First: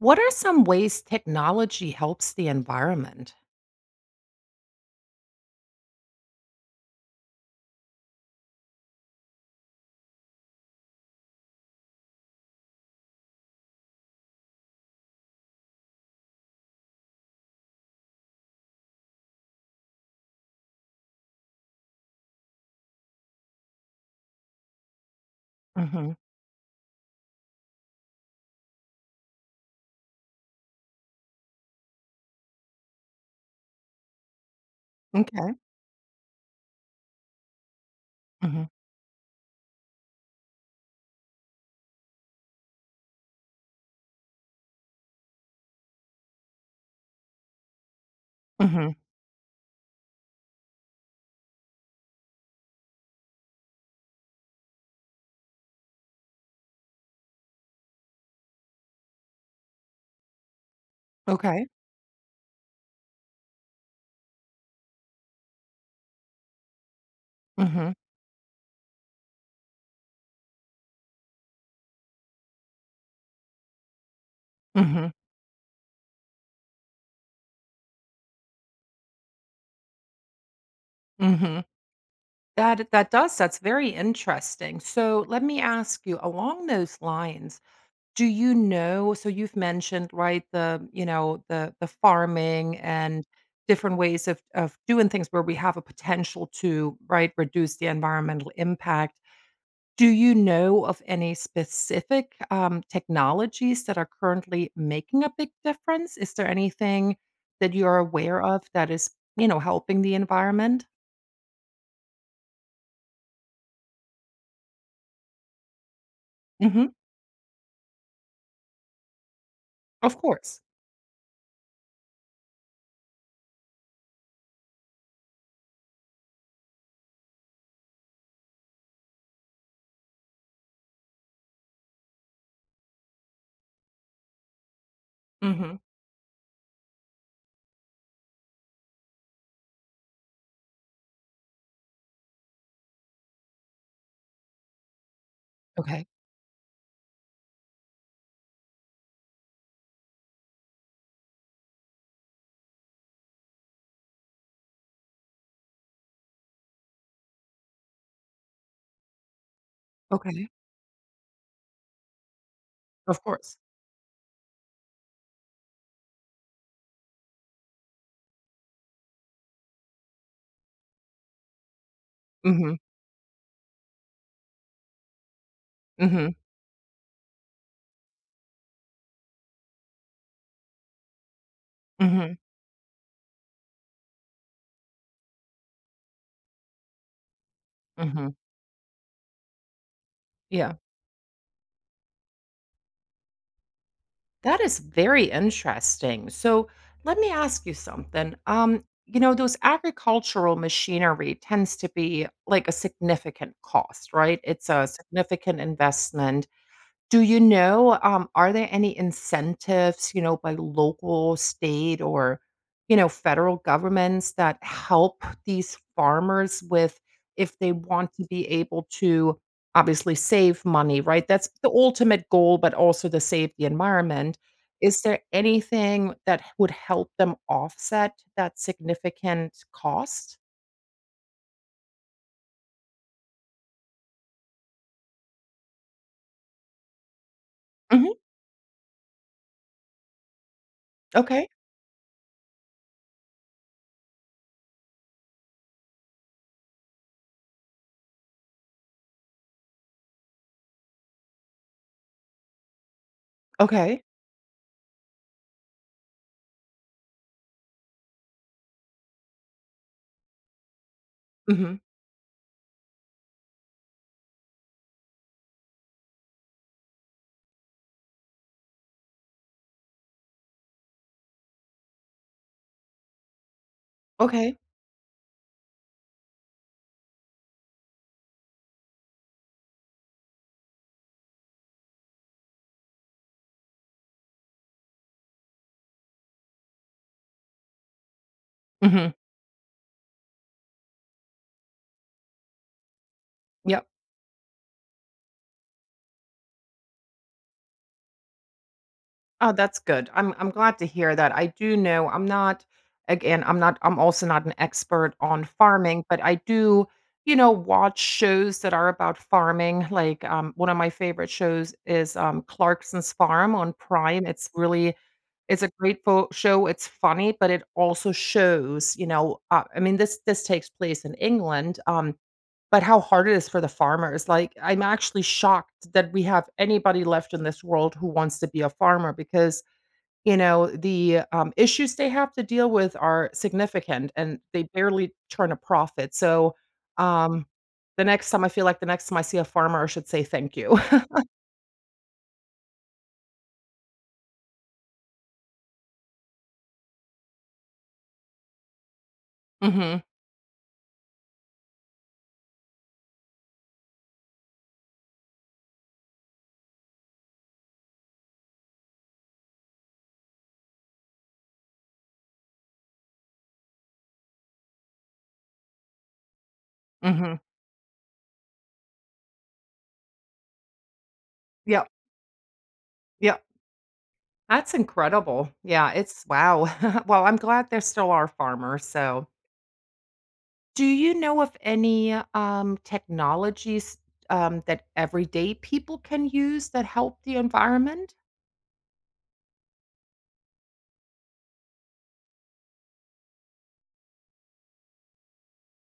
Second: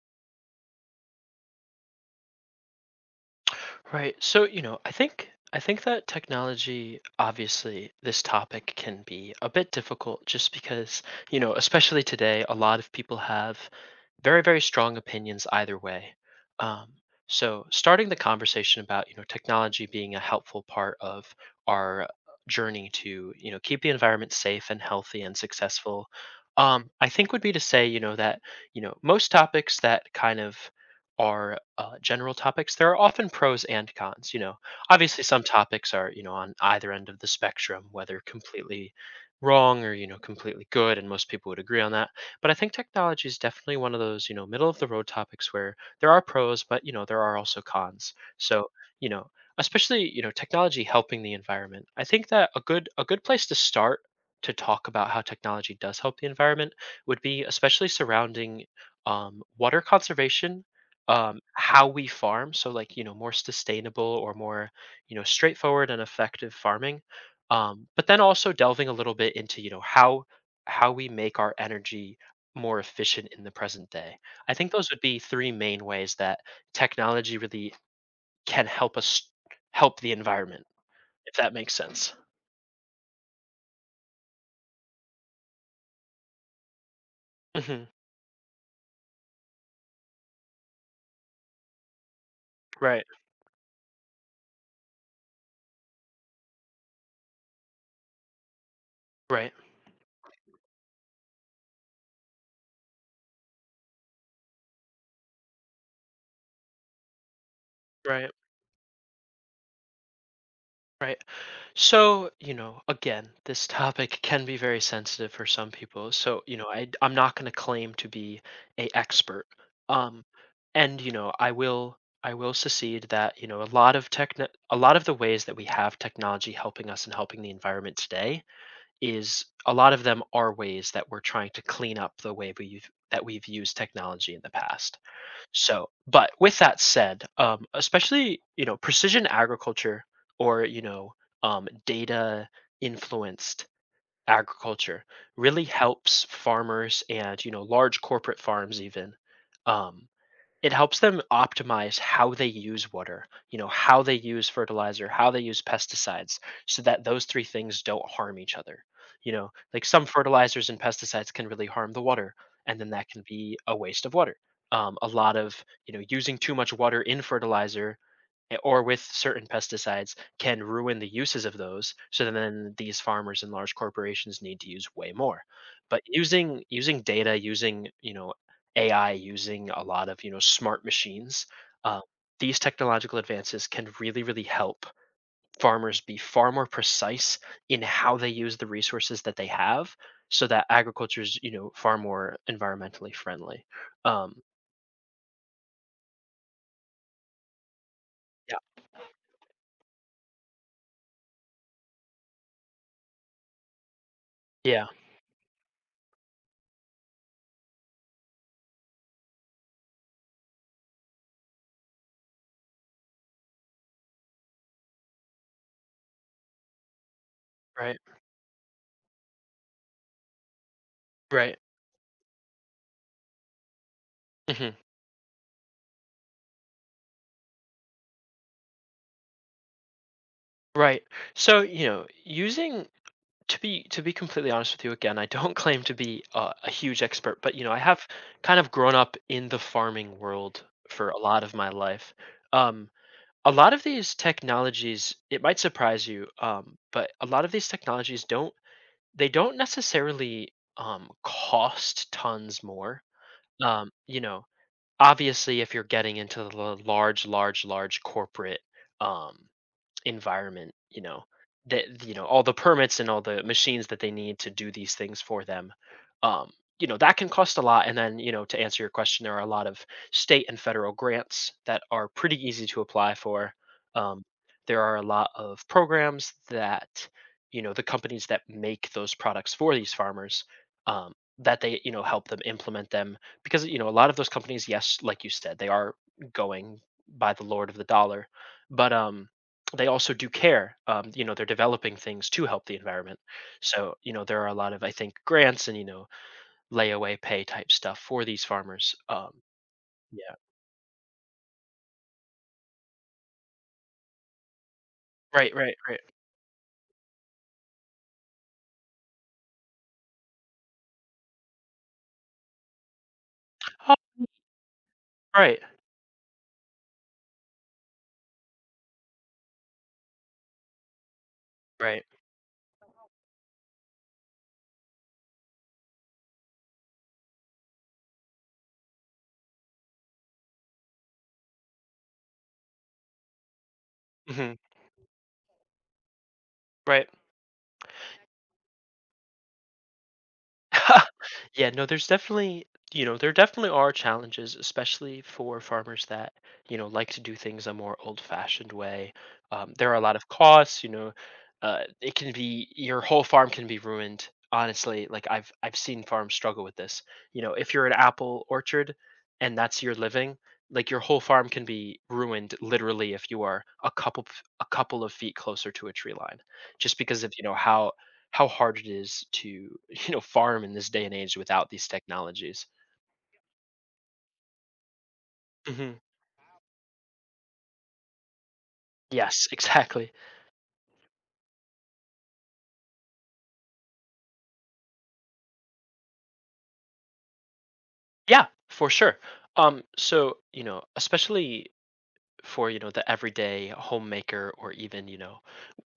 What are some ways technology helps the environment? Right. I think that technology, obviously this topic can be a bit difficult just because, especially today a lot of people have very strong opinions either way. Um so starting the conversation about, technology being a helpful part of our journey to, keep the environment safe and healthy and successful, Mhm. I think, would be to say, most topics that kind of are general topics, there are often pros and cons. Obviously, some M'kay. topics are, on either end of the spectrum, whether Mhm. completely wrong or, completely good. And most people would agree on that. But I think technology is definitely one of those, middle of the road topics where there are pros, but, there are also cons. So, Mhm. you know, especially technology helping the environment, I think that a good place to start to talk about how technology does help the environment would be especially surrounding water conservation, Okay. how we farm. So, like, more sustainable or more, straightforward and effective farming. Mhm. But then also delving a little bit into, how we make our energy more efficient in the present day. I think those would Mhm. be three main ways that technology really can help us help the environment, if that Mhm. makes sense. That does. That's very interesting. So let me ask you, along those lines, Hmm. do you know, so you've mentioned, right, the, you know, the farming Right, and different ways of doing things where we have a potential to, right, reduce the environmental impact. right, Do you know of any specific technologies that are currently making a big difference? Is there anything that you're right, aware of that is, you know, helping the environment? right. So, again, this topic can be very sensitive for some people. So, I Hmm. I'm not going to claim to be a expert. Of Um course. and you know, I will secede that, a lot of tech, a lot of the ways that we have technology helping us and helping the environment today is, a lot of them are ways that we're trying to clean up the way we've used technology in the past. Hmm. So, but with that said, especially precision agriculture, or data influenced agriculture really Okay, helps farmers and, large corporate farms even. um, it helps them optimize how they use water, how they use fertilizer, how they use pesticides, so that those three things don't harm each other. Like some okay, fertilizers and pesticides can really harm the water, and then that can of course. be a waste of water. A lot of, using too much water in fertilizer, or with certain pesticides can ruin the uses of those. So then Mhm, these farmers and large corporations need to use way more. But mhm, using data, using AI, using a lot of smart machines, uh, mhm, these technological advances can really really help farmers be far more precise in how they mhm, use the resources that they have, so that yeah. agriculture is, far more environmentally friendly. um That is very interesting. So let me ask you something. yeah, You know, those agricultural machinery tends to be like a significant cost, right? It's yeah, a significant investment. Do you know, are there any incentives, you know, by local, state, or, you know, federal governments that help these farmers with if they right, want to be able to obviously save money, right? That's right. the ultimate goal, but also to save the environment. Hmm. Is there anything that would help them offset that significant cost? Right. So, you know, using to be, completely honest with you, again, I don't claim to be a huge expert, but you know, I have Mhm. kind of grown up in the farming world for a lot Okay. of my life. Um, a lot of these technologies, it might surprise you, but a lot of these technologies don't, they don't necessarily cost tons more. Um, Okay. you know, obviously, if you're getting into the large corporate um, environment, Mhm. that, you know, all the permits and all the machines that they need to do these things for them. Um, you know, that can cost a lot. And then, to answer your question, there are a lot of state and federal grants that are pretty easy to apply for. Um, Okay. there are a lot of programs that, the companies that make those products for these farmers, um, that they, help them implement them, because, a lot of those companies, yes, like you said, they are going by the lord of the dollar, but Mhm. um they also do care. You know, they're developing things to help the environment. Yep. So, there are a lot of, I think, grants and, layaway pay type stuff for these farmers. Oh, that's good. Yeah. I'm glad to hear that. I do know, I'm not, again, I'm not, I'm also not an expert on Right, right, right. farming, but I do, you know, watch shows that are about farming. Like, one of my favorite shows is Clarkson's Farm on Oh, Prime. It's really, right, it's a great show. It's funny, but it also shows, you know, I mean, this takes place in England. right. But how hard it is for the farmers. Like, I'm actually shocked that we have anybody left in this world who wants to be a farmer, because you know, the, issues they have to deal with are significant, and Hmm. they barely turn a profit, so, Right. um, the next time I see a farmer, I should say thank you. Yeah, no, there's definitely, there definitely are challenges, especially for farmers that, like to do things a more old-fashioned way. There are a Mhm, lot of costs, it can be, your whole farm can be ruined. Honestly, like I've seen farms struggle with this. You know, if you're an apple orchard and that's your living, like your whole farm can be ruined literally if you are a couple of feet closer to a tree line, just because of, mhm. How hard it is to, you know, farm in this day and age without these Yep, technologies. yep. That's incredible. Yeah, Hmm. it's wow. Well, I'm glad there still are farmers, so Yes, exactly. do you know of any, technologies, that everyday people can use that help the environment? Yeah, for sure. Especially for, the everyday homemaker, or even,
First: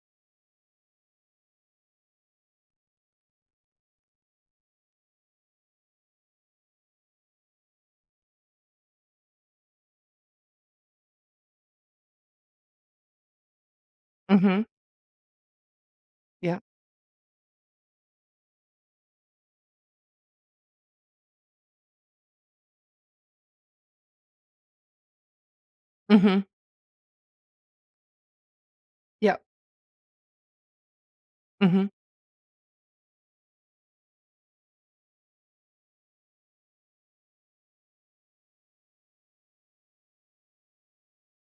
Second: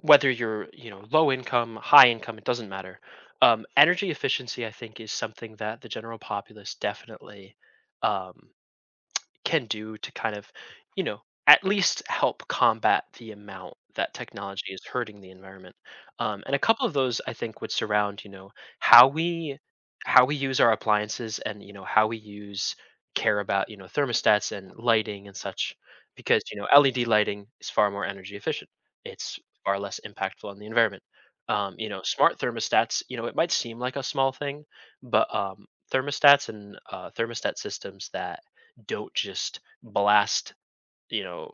whether you're, low income, high income, it doesn't matter. Energy efficiency, I think, is something that the general populace definitely um, can do to kind of, you know, at least help combat the amount that Mhm, technology is hurting the environment. And a yeah. couple of those I think would surround, how we how we use our appliances, and how we use, care about thermostats and lighting and such, because Mhm, LED lighting is far more energy efficient. It's yep. far less impactful on the environment. You Mhm, know, smart thermostats. You know, it might seem like a small thing, but thermostats and thermostat systems that don't just blast, you know,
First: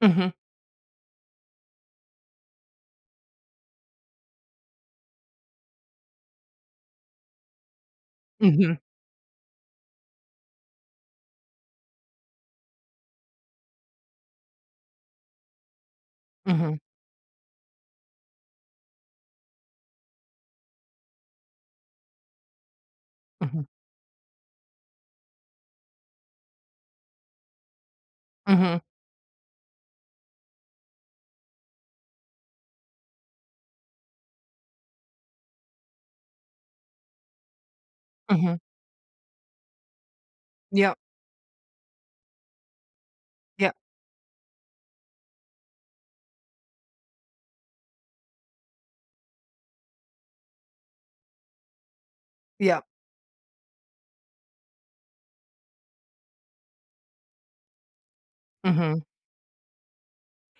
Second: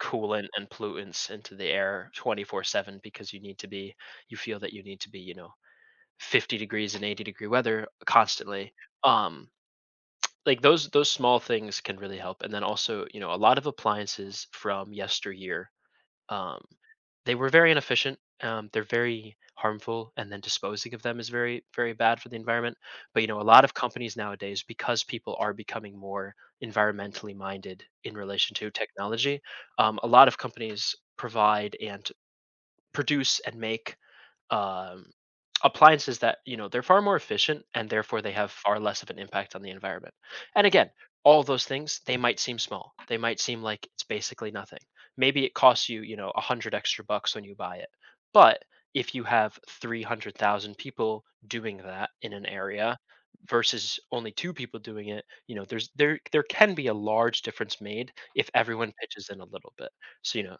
mhm, coolant and pollutants into the air 24/7 because you need to be, you feel that you need to be, 50 degrees and 80-degree weather constantly. mhm, Um, like those small things can really help. And then also, a lot of appliances from yesteryear. Um, mhm. they were very inefficient. They're very harmful, and then disposing of them is very, very bad for the environment. But you know, a lot Mhm, of companies nowadays, because people are becoming more environmentally minded in relation to mhm, technology, a lot of companies provide and produce and make um, appliances that, you know, they're far more efficient, and therefore they have mhm. far less of an impact on the environment. And again, Yep, all those things, they might seem small, they might seem yep, like it's basically nothing, maybe it costs you, you know a hundred extra bucks when you buy it, but if you have 300,000 people doing that in an yep, area versus only two people doing it, you know, there can be a large difference made if everyone mhm. pitches in a little bit. So, you know,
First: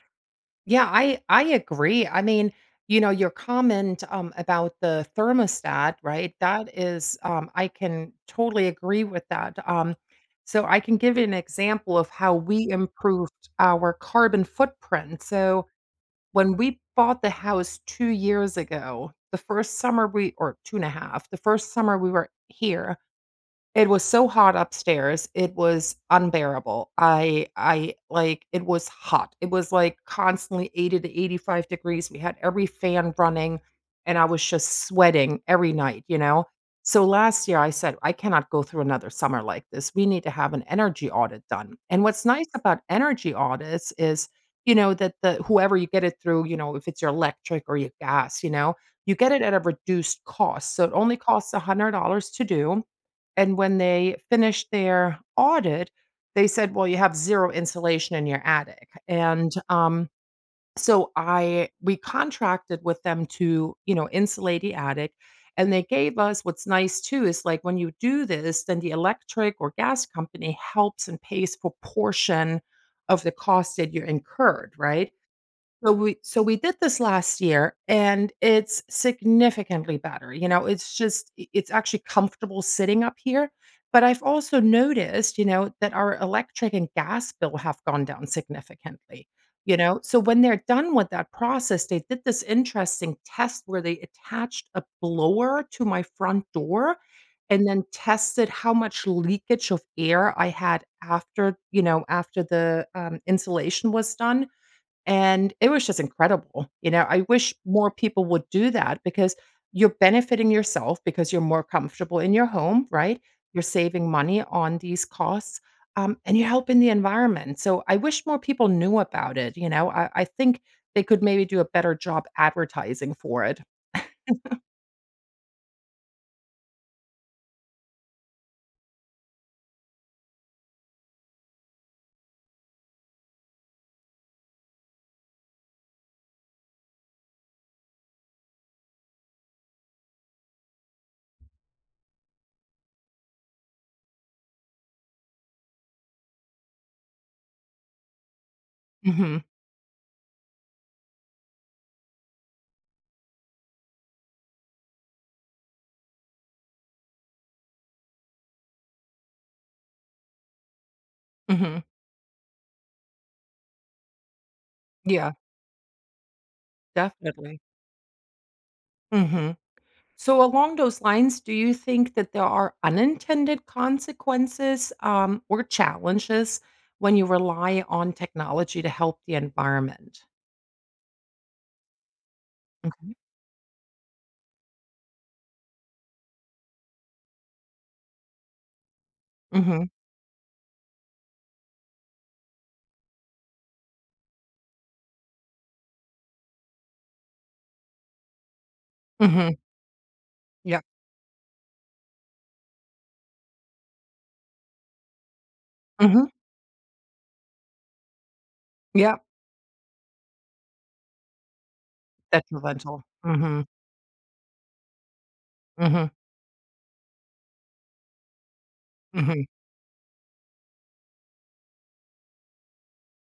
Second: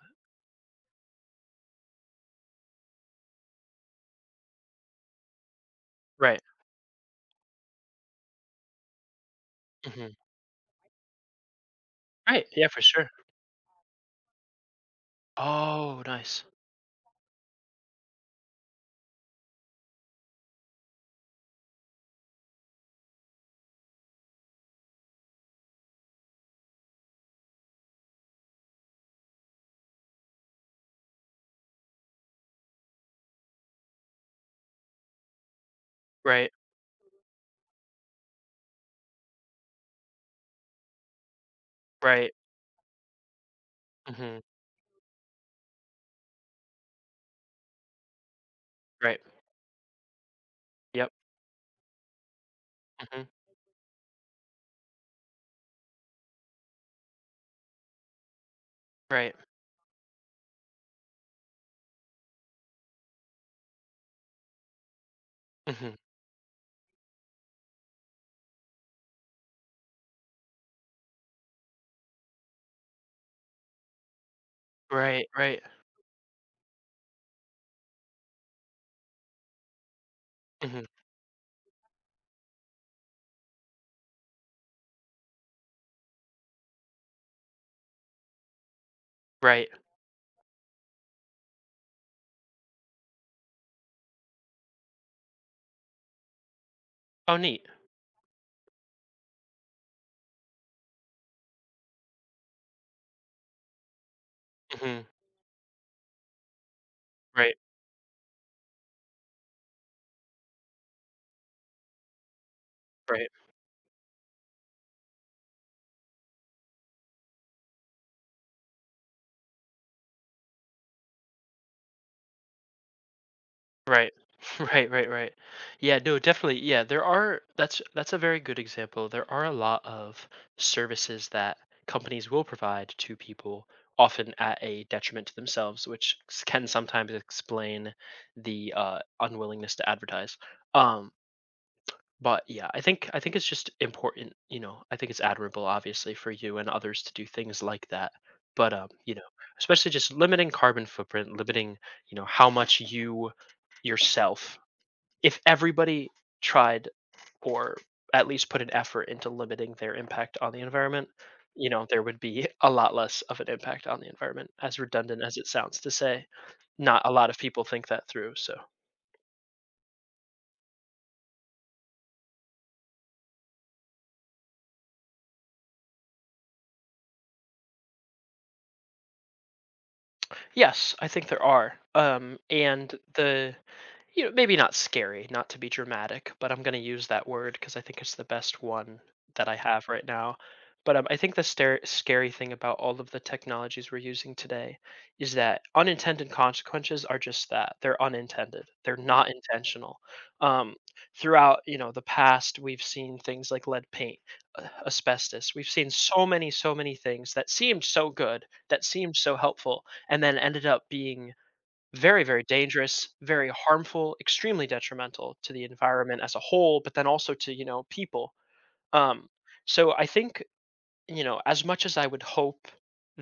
Yeah, I agree. I mean, you know, your comment, about the thermostat, right? right. That is, I can totally agree with that. Hmm. So I can give you an example of how Right. Yeah, we for sure. improved our carbon footprint. So Oh, nice. when we bought the house two years ago, the first summer we, or 2 and a half, the first summer we were here, it was so hot upstairs, it was unbearable. I like, it was hot. It was, like, constantly 80 to 85 degrees. We had every fan running, and I was just sweating every night, you know? Right, So last year, I said, "I cannot go through another summer like this. We need to have an energy audit done." And what's right, nice about energy audits is, mhm, you know, that the whoever you get it through, you know, if it's your electric or your gas, you know, you right, get it at a reduced cost. So it yep, only costs $100 to do. mhm, And when they finished their audit, they said, "Well, you have zero insulation in your attic." right, And, so I, we contracted with them to, you know, insulate the attic, and they mhm, gave us, what's nice too is, like, when you do this, then the electric or gas company helps and pays for portion of the cost that you incurred, right? right, right, So we did this last year and it's significantly better. You know, mhm, it's just it's actually comfortable sitting up here, but I've also noticed, you know, that our electric and gas bill have gone down significantly. right. You know, so when they're done with that process, they did this interesting test where they attached a blower to my front door Oh, neat, and then tested how much leakage of air I had after, you know, after the insulation was done, mhm, and it was just incredible. You know, I right, wish more people would do that, because you're benefiting yourself because you're more comfortable in your home, right? right, You're saving money on these costs, and you're helping the environment, so I wish more people knew about it, you know? I think they could maybe do a better job advertising for it. right, right, right, right. Yeah, no, definitely, yeah, there are, that's a very good example, there are a lot of services that companies will provide to people, often at a detriment to themselves, which s can sometimes explain the, unwillingness to advertise. um But yeah, I think it's just important, you know. I think it's admirable, obviously, for you and others to do things like that. But you know, Mhm, especially just limiting carbon footprint, limiting, how much you yourself, if everybody tried or at least put an effort into limiting their impact on the environment, you mhm. know, there would be a lot less of an impact on the environment, as redundant Yeah, as it sounds to say. Not a lot of definitely. people think that through. So, Mhm. So, along those lines, do you think that there are unintended consequences or challenges when you rely on technology to help the environment? yes, I think there are. And Mhm. the, you know, maybe not scary, not to be dramatic, but I'm going to use that word because I think it's the best one that I have Mhm. right now. But I think the stare scary thing about all of the technologies we're using today is that unintended consequences are just that. They're unintended. They're not Mhm. intentional. Um, Yeah. throughout, the past, we've seen things like lead paint, asbestos. We've seen so Mhm. many, so many things that seemed so good, that seemed Yeah. so helpful, and then ended up being very, very Detrimental. dangerous, very Mhm. harmful, extremely detrimental to the Mhm. environment as a whole, but then also to, people. Um, Mhm. so I think, as much as I would hope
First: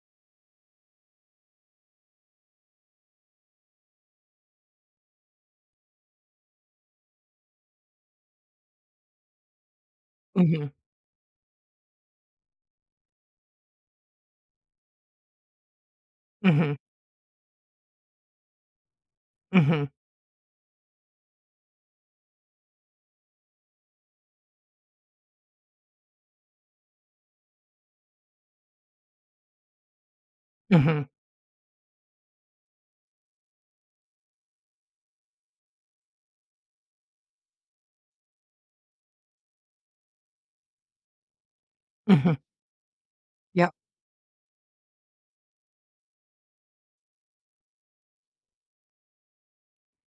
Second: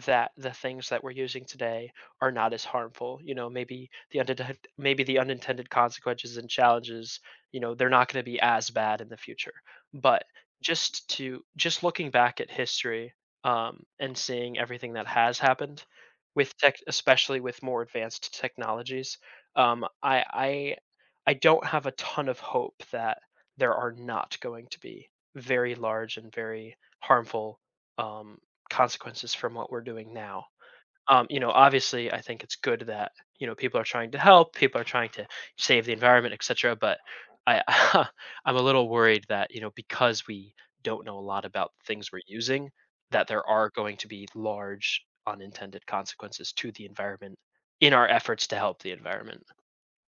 that the things that we're using today are not as harmful, you know, maybe the unintended, consequences and challenges, you know, they're not going to be as bad in the future. But Mhm. just to, just looking back at history and seeing everything that has happened with Mhm. tech, especially with more advanced technologies, Mhm. um, Mhm. I I I don't have a ton of hope that there are not going to be very large and very harmful um, consequences from what we're doing now. Mhm. You know, obviously, I think it's good that, you know, people are trying to help, people are trying to save the environment, etc. But I, I'm a little worried that, you know, because we don't know a lot about the things we're Mhm. using, that there are Yeah. going to be large unintended consequences to the environment in our efforts to help the environment.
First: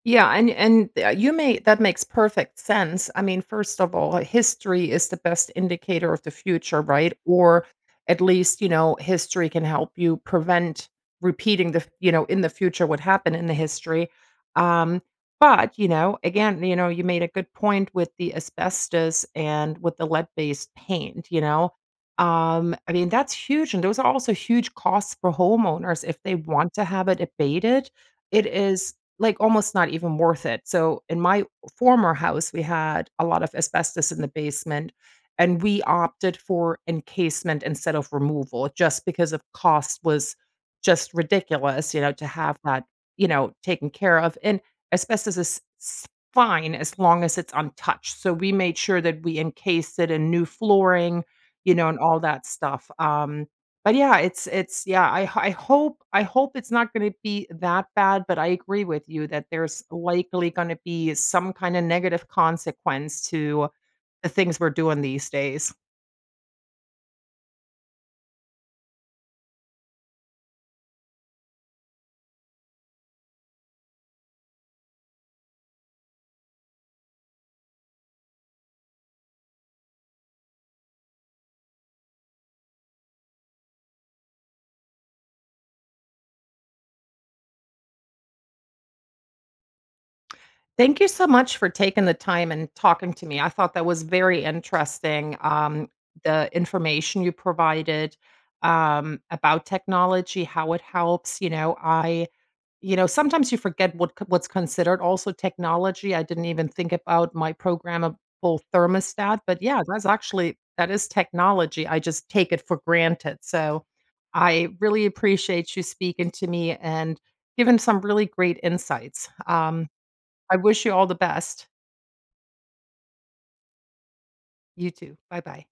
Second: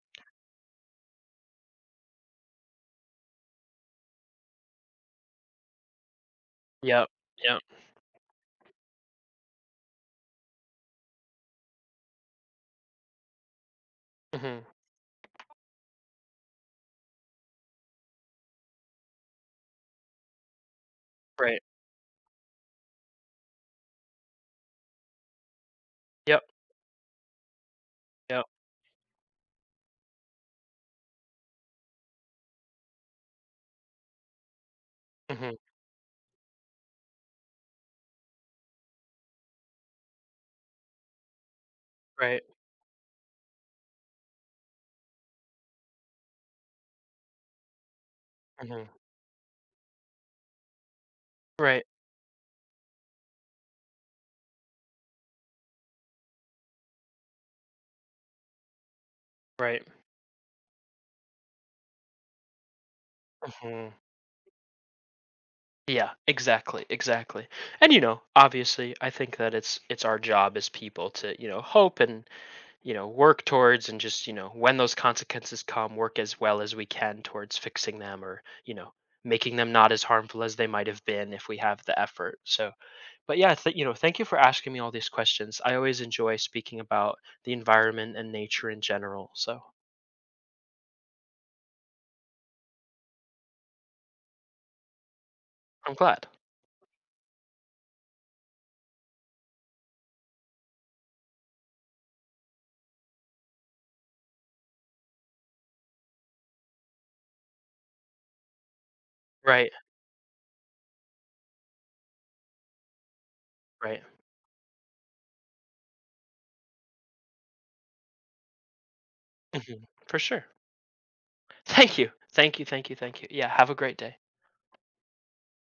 Yeah, and, you may, that makes perfect sense. I mean, first of all, history is the best indicator of the future, Yep. right? Yep. Or at least, you know, history can help you prevent repeating the, you know, in the future what happened in the history. Hmm. Um, but, you know, again, you know, you made a good point with the asbestos and with the lead-based paint, you Right. know. I mean, that's huge. And those are also huge costs for homeowners if they Yep. want to have it abated. Yep. It is, like, almost not even worth it. So, in my former house, we had a lot of asbestos in the basement, Hmm. and we opted for encasement instead of removal just because of cost was just ridiculous, you know, to Right. have that, you know, taken care of, and asbestos is s fine as long as it's untouched, so we made Hmm. sure that we encased it in new flooring, you Right. know, and all that stuff, um, but yeah, it's yeah, I hope it's not gonna be that bad, but I agree with you that there's Right. likely gonna be some kinda negative consequence to Hmm. the things we're doing these days. Yeah, exactly, exactly. And you know, obviously, I think that it's our job as people to, hope and, work towards, and just, when those consequences come, work as well as we can towards fixing them, or, making them not as harmful as they might have been if we have the effort. So, but yeah, you know, thank you for asking me all these questions. I always enjoy speaking about the environment and nature in general. So, Thank you so much for taking the time and talking to me. I thought that was very interesting, I'm glad. the information you provided, about technology, how it helps, you know, sometimes you forget what c what's considered also technology. I didn't even think about my programmable thermostat, but Right, yeah, that's actually that is technology. I just take it for granted. So, right. I really appreciate you speaking to me and giving some really great insights. Mhm. For sure. I wish you all the best. Thank you. Thank you, thank you, thank you. Yeah, have a great day. You too. Bye-bye.